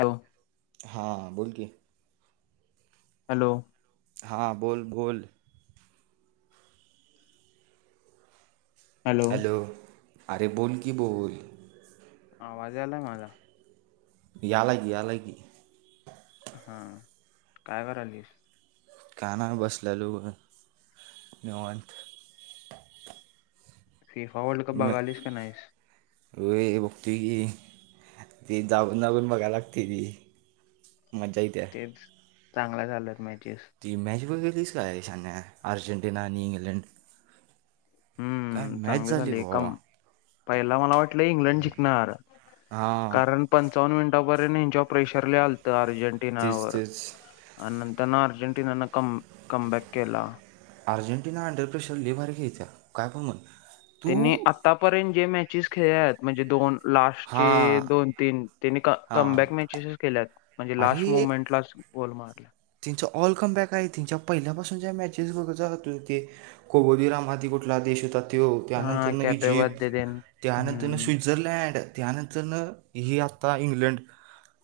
हो हां बोल क हॅलो हां बोल बोल हॅलो अरे बोल की बोल आवाज आलाय माझा यालाग यालाकी हा काय करालस कना बसले लो जेव फिफा वर्ल्ड कप बघालीस का नाहीस र बघती गी ती जागून जाऊून मघा लागते ती मजा य त्या तेच चांगला झाल्यात मॅचेस ती मॅच बघितल्यास काय श्यान्या अर्जेंटिना आणि इंग्लंड काय हम्म मॅच चांगली झाली झाले एक भावा काम पहिला मला वाटलं इंग्लंड जिकणार हा पंचावन्न मिनिटापर्यंत यांच्यावर प्रेशर ल आलत तेच अर्जेंटिनावर तेच आणि नंतर ना अर्जेंटिना न कम कमबॅक केला अर्जेंटिना अंडरप्रेशर लेबर घ्यायचा काय पण मण त्यांनी आतापर्यंत जे मॅचेस खेळले आहेत म्हणजे दोन लास्टचे हां दोन तीन त्यांने हां कमबॅक मॅचेसच केल्यात म्हणजे लास्ट मुवमेंट लाच गोल मारला तिच्या ऑलकम बॅक आहे तेिच्या पहिल्यापासून ज्या मॅचेस बघायच ते कोबोदिरामदी कुठला देश होता त्यो हा त्यानंतर कॅपे इजिप्त वरते तेन त्यानंतर हम्म स्विझर्लंड ्लंड त्यानंतर ही आता इंग्लंड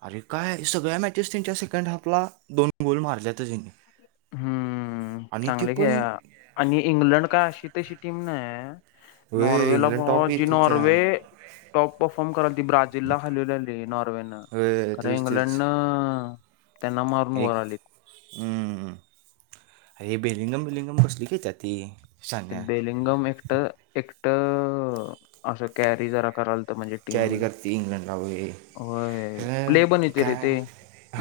अरे काय सगळ्या मॅचेस त्यांच्या सेकंड हाफला दोन गोल मारल्यातच हेनी चांगली खेळल्या आणि इंग्लंड काय अशी तशी टीम नाही होय नॉर्वेला इंग्लंड भा टॉप जी येते त्या नॉर्वे टॉप परफॉर्म करालती ब्रा जिल्हा हालीवलेली नॉर्वेनं होय खर तेच तेच इंग्लंड न त्यांना मारून वर आलीत हम्मम हे बेलिंगम बिलिंगम कसली खेळत्यात ती ते शान्या बेलिंगम एकट एकट असं कॅरी जरा करालत म्हणजे कॅरी टीमला करते इंग्लंडला वैगरे होय प्ले पण अ येते रे काय ते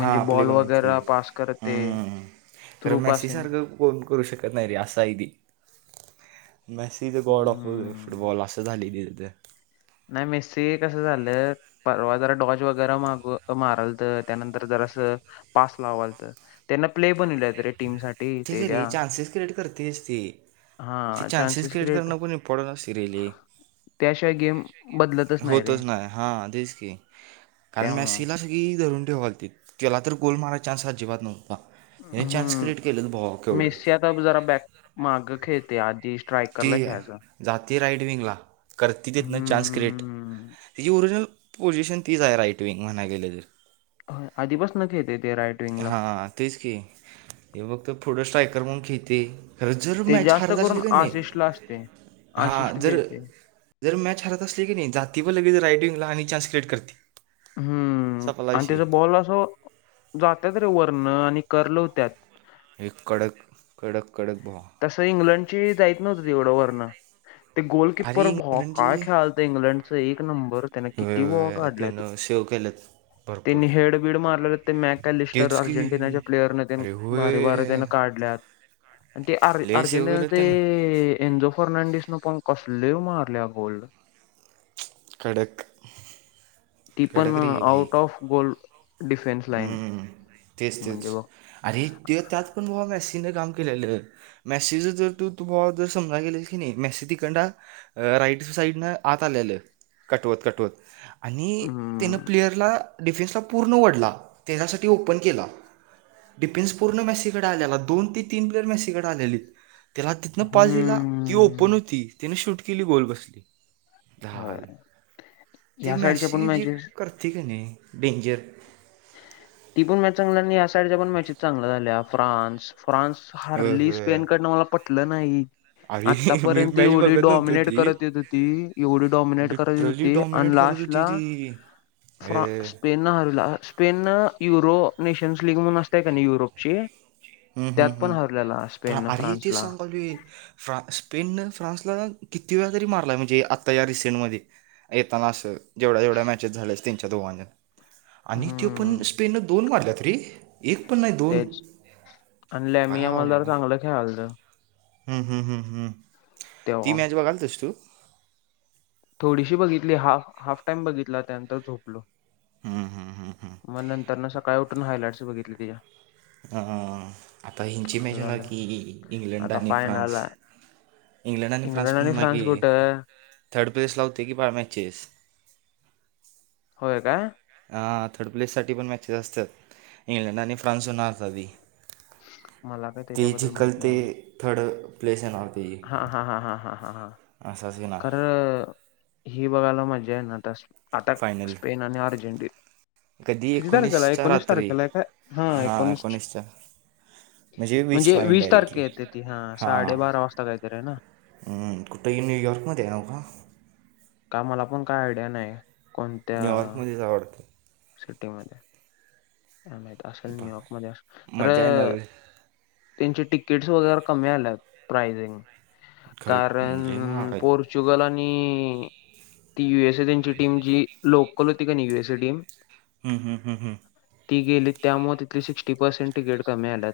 हा आपले बॉल बनायचे वगैरे पास करते हम्म खरं थ्रू मॅसी पासिंग सारखं कोन करू शकत नाही रे अस आहे ते Messi the god of hmm football अस झालय इथ नाही मॅसी कसं झालं परवा जरा डॉज वगैरे माग मारालत तर त्यानंतर जरासं पास लावालत त्यांना प्ले बनविल्यात रे टीम साठी तेच रे चान्सेस क्रिएट करतयच ते ते चान्सेस क्रिएट करंन पण इम्पॉर्टंट असतय रे लई त्याशिवाय गेम बदलतच रे होतच नाही हा तेच की कारण त्यामुळं मॅसी लाच ती धरून ठेवालती त्याला तर गोल मारयचा चान्स अजिबात नव्हता चान्स क्रिएट केला केलं भावा केवढं ज बॅक माग खेळते आधी ती स्ट्रायकरला खेळायचा जाते राईटविंगला करते देत नाही चान्स क्रिएट हम्म तेची ओरिजिनल पोझिशन तीच आहे राईट विंग म्हणायला गेलं तर आधीपासून खेळतय ते राईट विंगला हा तेच की हे फक्त पुढं स्ट्रायकर म्हणून खेळतय खर जर ते मॅच जास्त हारत करून असली का नाही आशिषला असते आशिष हां जर देते जर मॅच हरत असली की नाही जातय बघ लगेच राईट विंगला आणि चान्स क्रिएट करतय हम्म आणि त्याच बॉल असं जात्यात रे वरनं आणि कर्ल होत्यात एक कडक कडक कडक भावा तसं इंग्लंडची जाईत नव्हतीत एवढं वरण ते अरे गोलकीपर भावा काय इंग्लंडची खेळालत इंग्लंडचा एक नंबर त्याने होय किती बॉल होय काढल्यात त्यानं सेव्ह केलेत भरपूर त्यांनी हेडबीड मारलेले ते मॅक कॅलिस्टर तेच की अर्जेंटिनाच्या प्लेयरन तेन अरे भारी भारी होय त्यान काढल्यात आणि ते अर् लय सेव्ह केलं अर्जेंटिनाचे त्यानं एनझो फर्नांडीस न पण कसले मारल्यात गोल कडक ती पण कडक रे भाई out of goal defence line हम्म तेच तेच म्हणजे बघ अरे ते त्यात पण भावा मॅसीने काम केलेलं मॅसीच जर तू तु भावा जर समजायला गेले की नाही मॅसी तिकंडन राईट साईडनं आत आलेलं कटवत कटवत आणि, त्यानं हम्म प्लेयरला,, डिफेन्सला पूर्ण ओढला, त्याच्यासाठी ओपन केला. डिफेन्स पूर्ण मेसीकडं आलेला, दोन ते तीन प्लेअर मसीकडे आलेलीत. त्याला तिथनं पास दिला, ती ओपन हम्म होती, तिने शूट केली गोलबसली. होय,, ह्या साईडच्या पण मॅचेस,, ती कनी डेंजर ती पण मॅच चांगली आणि या साईडच्या पण मॅचेस चांगल्या झाल्या फ्रान्स फ्रान्स हारली डेंजर स्पेन कडनं मला पटलं नाही अरे मी आतापर्यंत मॅच एवढी बघत नव्हतो डॉमिनेट ती करत येत होती एवढी डॉमिनेट करत येत होती आणि last तीती [unintelligible] फ्रान Spain [unintelligible] स्पेनं, Euro, nations league म्हणून असतय का नाही, युरोपचीऽ हम् हम् हम्म,,, आरे इ तेच फ्रान्सला सांगालोय. हां, स्पेननं फ्रान्सला, किती वेळा तरी मारलाय, म्हणजे आता या,, रिसेंटमध्ये. येताना असं, जेवढ्या जेवढ्या मॅचेस झाल्या, स तनच्या दोघांच्याऽ आणि ते पण, हम्म स्पेन न दोन वाढल्यात रे, एक पण नाही दोन. तेच आणि लॅ मी काय आम्हाला जरा चांगलं खेळालतं. हम् हम्, हम् ह्. ती तेव्हा मॅच बघाल तस तू? थोडीशी बघितली हाफ, हाफ टाइम बघितला, त्यानंतर झोपलो. हम्म हम्म हम्म मग नंतर नं सकाळी उठून हायलाइट्स बघितली, तिच्याऽ अ,, आता हंची मॅच असं हुनार झालं की,, इंग्लंड आता आणि फायनल फ्रान्स. इंग्लंड आणि फ्रान्स पण ना की,, थर्ड प्लेस ला वुते की बाळ मॅचेस. होय काय, हा थर्ड प्लेससाठी पण मॅचेस असत्यात,, इंग्लंड आणि फ्रान्स होणार आधी. मला काय ते त्याच्याबद्दल माहित जिकल नाही ते ऐवढं. थर्ड, प्लेस ऐनार तची. हा हां हां ह ह ह... खंर, ही बघायला मज्जा आहे ना, तसऽ अताक, फायनल स्पेन आणि अर्जेंटीन. कधी, एकोणीसच्या रात्री,, तारखेला आहे काय हा, एकोणीस एकोणीसच्या. म्हणजे वीसला वीस ईनडयरेक्टली, तारखे येते ती हा हां,, साडेबारा वाजता काहीतरी आहे ना हं,, कुठं ही न्यूयॉर्कमध्ये आहे नाव का? का मला पण काय आयडिया नाही. कोणत्या न्यूयॉर्कमध्येच आय वाढतं सिटीमध्ये, काय माहीत, असल, न्यूयॉर्क बघा मध्ये असल,, मजा खरंऽ येणार त्यांची तिकीट्स वगैरे कमी आल्यात, प्राईसिंग, खरंच म्हणजे कारण महाग आहे पऽ र्चुगल आणि, ती युएस ए त्यांची टीम जी, लोकल होती क नै युएस ए टीम. हम् ह्ं ह्ं हं,, ती गेली त्यामुळ तिथली सिक्स्टी पर्सेंट तिकीट कमी आल्यात,,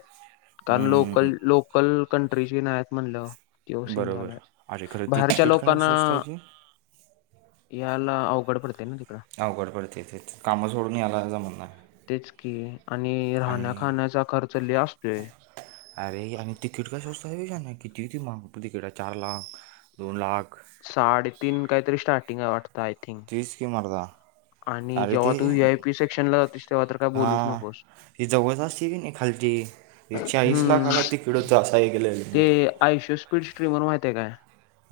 कारण हम्म. लोकल लोकऽ कल कंट्रीची नाहीयत म्हणल्यावऽ तवसीन बरोबर झालाय, अरे खरं ती बाहेरच्या तिकीट काय स्वस्त लोकांनाऽ आहे की याला, अवघड पडतेय नाई तिकडं. अवघड पडतय तेच, कामं सोडून याला जमना. तेच की, आणि, राहण्या खाण्याचा खर्च लय असतोय. अरे आणि, तिकीट काय स्वस्त आय वय शान्या,, किती ते माग तिकीटं, चार लाखऽ दोन लाख. साडेतीन काहीतरी स्टार्टिंग हाय वाटतं, आय थिंक. तीज क मरदा. आणि जेव्हा तू वू आय पी सेक्शन ला जातोस, तेव्हा तर काय बोलूच हां नकोस, ही जबरदस्त हवी नाही खालची, चाळीस हम्म लाखाला तिकीड होत अस ऐकलेलं. मी. ते,, आयश स्पीडऽ ट्रिमर माहिती काय?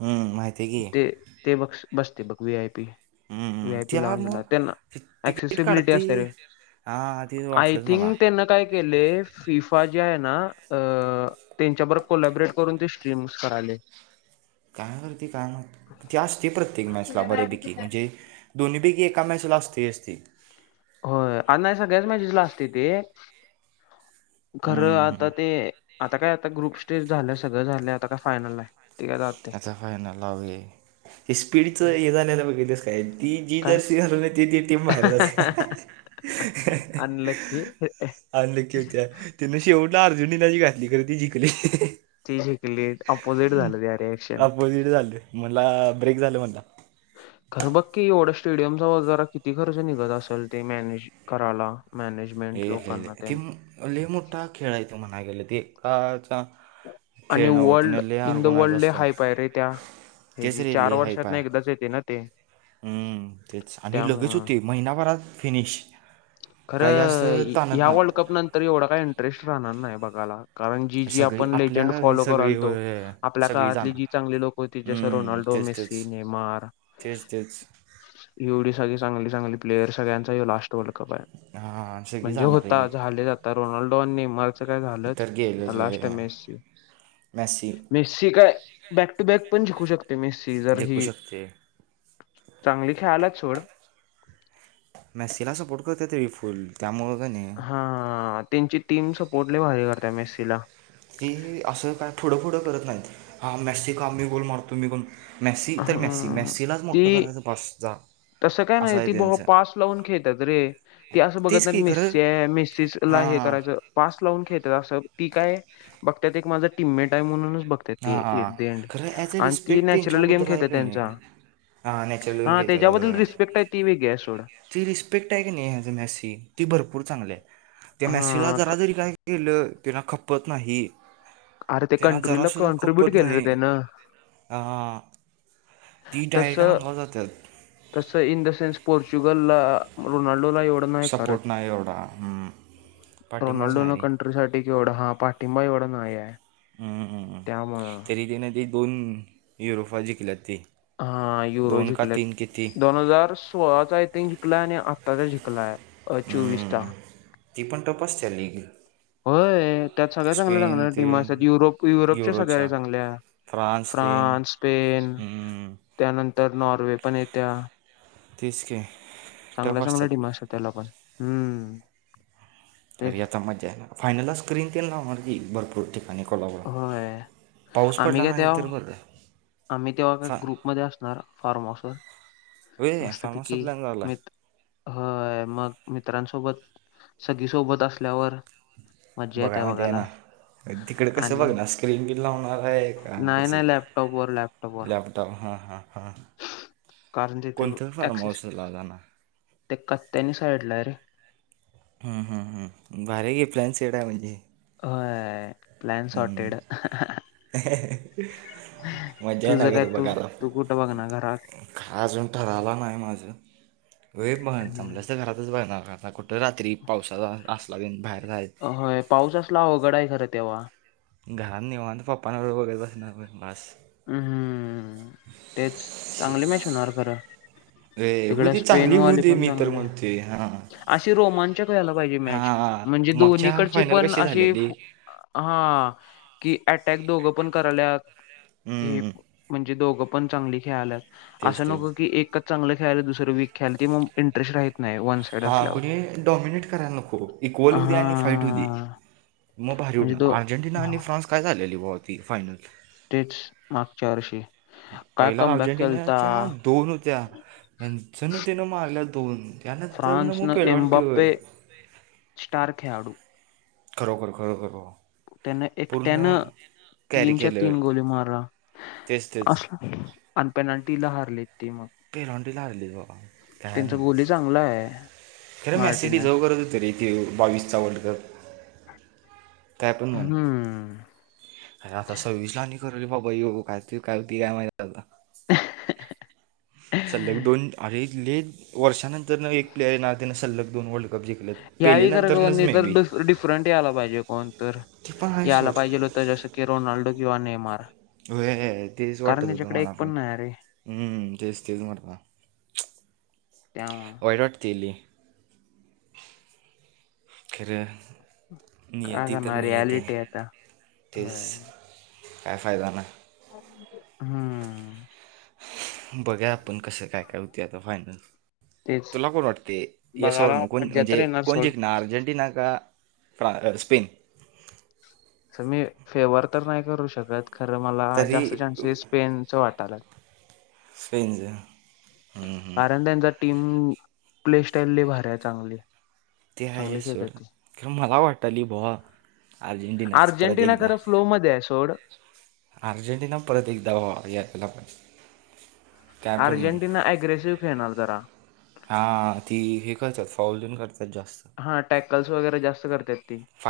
हं माहिती हायं ते की. ते बघ बश बसते बघ V I P hmm, V hmm. I P त्याला लॉन्च मग ला त्यांना ती- तिकीट एक्सेसिबिलिटी काढते असतीया काय हां ते आय वाटलंच मला थिंक त्यांना काय. गेले फिफा जे आहे ना अ त्यांच्याबरोर कोलॅबरेट करून ते स्ट्रीम्स करालेऽ का करती काय माहीत, ती अस ती प्रत्येक मॅचला बरेपैकी म्हणजेऽ दोन्हीैपैकी एका मॅचला असतयच ती. होय, नाही सगळ्याच मॅचेसला असतय ते, खरं हम्म, हम्म. आता तेऽ आता काय, आता ग्रुप स्टेज झालं सगळं झालं, आता का फायनल आहे, तेय जात तेऽ आता फायनल ला वय,, हे स्पीडचं हे जालेल बघीतल्यासऽ काय ती जी काय जर्सी घालून एत्या, ती टीम बाहेरच आसत्या. अनलक्की आणि नकी त्या तिन शेवटला अर्जुनीलाही घातली खर ती जिकली. ती जिकलीत अपोजिट झालं त्या रिएक्शन. अपोजिट झालं मला ब्रेक झालं म्हणला खरं बघ की एवढं स्टेडियमचा वगररा किती खर्च निघत असेल ते मॅनेज. कराला मॅनेज. हे लेले ते लयं मोठा खेळय तो म्हणायला गेले ते एकाचा. आणि वर्ल्ड इन द वर्ल्ड असतं हाय पाय आहे रे त्या हे तेच जी रे चार लय हाय वर्षातन पाय एकदाच येते ना ते. हम्म तेच आणि लगेच त्यामुळं हुती महिनाभरात फिनिश. काय जास्त खरं ताणत या वर्ल्ड नाही कप नंतर एवढा काय इंटरेस्ट राहणार नाही बघायला. कारण जी जी सगळी आपण आपल्या लेजंड ही फॉलो सगळी करायलतो होय, आपल्या सगळी काळातली जी जाणार चांगली लोक. होती जसं हम्म रोनाल्डो तेच तेच मेसी नेमार. तेच तेच. एवढी सग चांगली चांगली प्लेअर सगळ्यांचा यो लास्ट वर्ल्ड कप हायं. हां. सगळी म्हणजे जाणार होता आहे झाले आता रोनाल्डो नेमाळ सगळं झालचं तर आतां गेलंच लास्टयं होय. मेस्सी मॅसी मेसी सी काय बॅक टू बॅक पण जिकू शकते मेस्सी जर जिंकू ही शकते चांगली खेळाल्यात सोड. मेस्सीसिला सपोर्ट करत्यात तरी फुल त्यामुळं कणी हा तेंचि टीम सपोर्ट लयं भारी करतीय मेस्सीला. ती असं काय फुडं फुडं करत नाहीत हा मॅसी का मी गोल मारतो मी गोल मॅसी तर मॅसी हा मॅसीलाच ती मोठं करायचं बास जा तसं काय असं नाही आहे ती बाबा त्यांचं पास लावून खेळतात रे ती असं बघत तेच नाही की खरं मिसी हायं मेसीला हे हां करायचं पासं लावून खेळतात असं ती काय बघत्यात एक माझं टीममेट आहे म्हणूनच बघ हां बगत्याती हां एट देडं खरं ॲज अ आणि ती रिस्पेक्ट नॅचरल गेम त्यांच्याबद्दल आहे खेळतात का त्यांचा नाही हां नॅचरल गम हा तेच्याबदल घ्यायचा रिस्पेक्ट ती वेगळी आहे सोडं. ती रिस्पेक्ट आहे की नाही ऍज मॅसी ती भरपूर चांगलीयं. त्या म्यासीला हा क- जरा जरी काय केलं तिला खपत नाही. अरे ते त्यांना कंट्रीला कॉन्ट्र्रीब्युट केलं रे तेनं. आहा ती डायरेक्ट तसं अंगावर जात्यात. तसं इन द सेन्स पोर्चुगलला रोनाल्डोला एव सपोर्ट नाही आहे एवढा हं पाठिंबाच नाही रे री साठी एवढं हा पाठिंबा एवढा नाहीय हं हं तरी तेन ते दोन युरोपा जिंकल्यात ते हा युरो जिकल्यात दोन हजार सोळाचा आय थिंक जिंकलाय आणि आत्ताचा जिंकलाय अ चोवीसचा ती पण टफ असते लीग होय त्यात सगळ्या चांगल्या स्पेन चांगल्या ते टीम असतात युरोप युरोपच्या सगळ्या युरोच्या चांगल्या फ्रान्स स्पेन हम्म, त्यानंतर नॉर्वे पण येत्या तसक चांगल्या चांगल्या डिमाांड्स आहेत त्याला पण हम्म तेच तरी आता मज्जा आ ना फायनला स्क्रीन ते नावणारजी भरपूर ठिकाणी कोलावर होय. पाऊस आम्ही पडला काय नाही तर तेव्हा बघा. आम्ही तेव्हा का ग्रुपमध्ये असणार फार्माहाऊसवर. वे फार्माचा मस्तपिकी प्लॅन झाला मित आहे हय मग मित्रांसोबत सगी सोबत असल्यावर मज्जा बघाय येत्या माहितीय आहे बघायला ना तिकडं कसं आणि बघनारं स्क्रीन तेन लावणार आहे का कसं बघू लॅपटॉप वर. त हां हां हां. कारण दथ कोणतं फार्म एक्सस हाऊसला जाणार ते कत्त्यानी साईडला आहे रे भारी घेतलाय सेटप्लॅन्स येड आहे म्हणजे होय प्लान सॉ्टेड मजा ना तुझं काय करू तू बघायला तू कुठं बघणार घरात काा अजून ठरला नाही माझं हो पण हम्म. चांमलंस तर घरातच बरणारता कुठं रात्री पावसाचा असला दिन बाहेर जायच होय पाऊस असला अवघडा आहे खरं तेव्हा घरात निवन तर पप् नवर बैल बसणार बस हम्म हम्म तेच चांगली मॅच होणार खरं रे होऊ तिकडे दे स्पेन चांगली होऊ वाली दे पण मी तर चांगली म्हणते हा अशी रोमांचक व्हायला पाहिजे मॅच म्हणजे मागच्या दोन्हीकडची फायनल पण कशी अशी झालेली हा कि अटॅक दोघं पण करायल्यात हे हम्म, म्हणजे दोघ पण चांगली खेळा अस तेच नक तेच क एक चांगलं खळ दुसरं वी खळायल मग इंटरेस्ट राह नाही वनस हा कुणी डॉमिनेट कराला न खू इक्वल होऊ दे्या आणि फाईट होऊ दे हा मग बाहेारी म्हणजे उडणार तो अर्जेंटिना आणि फ्रान्स काय झालेली व होती फायनल तेच मागच्या वर्षी काय पहिला कमबॅक केलता अर्जेंटिनाच्या दोन होत्या नजन तिनं मारल्या दोन यानंतर न फ्रान्सनं मोफईल नटी एम्बाप्पे होईल स्टार खेळाडू खरोखर खरोखर बा त्यान एकट्यानं कॅरी तीनच्या केलं तीन गोली मारला तेच तेच अस अनपेनाल्टीला हारलेत ते मग पलॉंटी ला हारलीबाबा कायन त्यांचा गोली चांगला आहे खरं मॅ सिडी जाऊ मार्टिनस कर तू तरी कथे बावीसचा वर्ल्ड कप काय पण म्हन हम्म आता सर्विसला नि कर रे बाबा ये का का कामा सल्लग दोन अ इथले वर्षानंतर एक प्लेअर आहे ना त्यांना सल्लग दोन ओळख कब्ज केलेत यावी करा नाही तरड डिफरंट यायला पाहिजे कोण तर ते पण आहे यायला सोड पाहिजेल होतं जसं की रोनाल्डो किंवा नेमार हो तेच वाटत कारण होतं त्याच्याकडे एक मला पण नाही रे हम्म तेच तेच म्हरत त्याव्हा वऑरट केली खर काय नियती तर करणार नि यती रियालिटी आता होय तेच काय फायदा नाही हम्म बघा आपण कसं काय काय होते आता फायनल तेच तुला कोण वाटते बघायला यसवरन को मज्जा तर म्हणजे येणार कोण सोड जिक ना अर्जेंटिना का फ्रा स्पेन स मी फेवर तर नाही करू शकत खरं मला तरी जास्त चान्सेस पेन च वाटालं स्नज कारण त्यांचा टीम प्ले स्टालली भार आहे चांगली ते आहे चांगली खेळतात ती सोडि मला वाटली भवा आर्जेंटिना सपररा अर्जेंटिना देखदा खरं फ्लो मध्ये आहे सोड अर्जेंटिना परत एकदा व याला पण काय पण म्हण अर्जेंटिना अग्रेसिव्ह खेळणार जरा हा ती हे करतात फाऊल देून करतात जास्त हा टॅकल्स वगैरे जास्त करते ती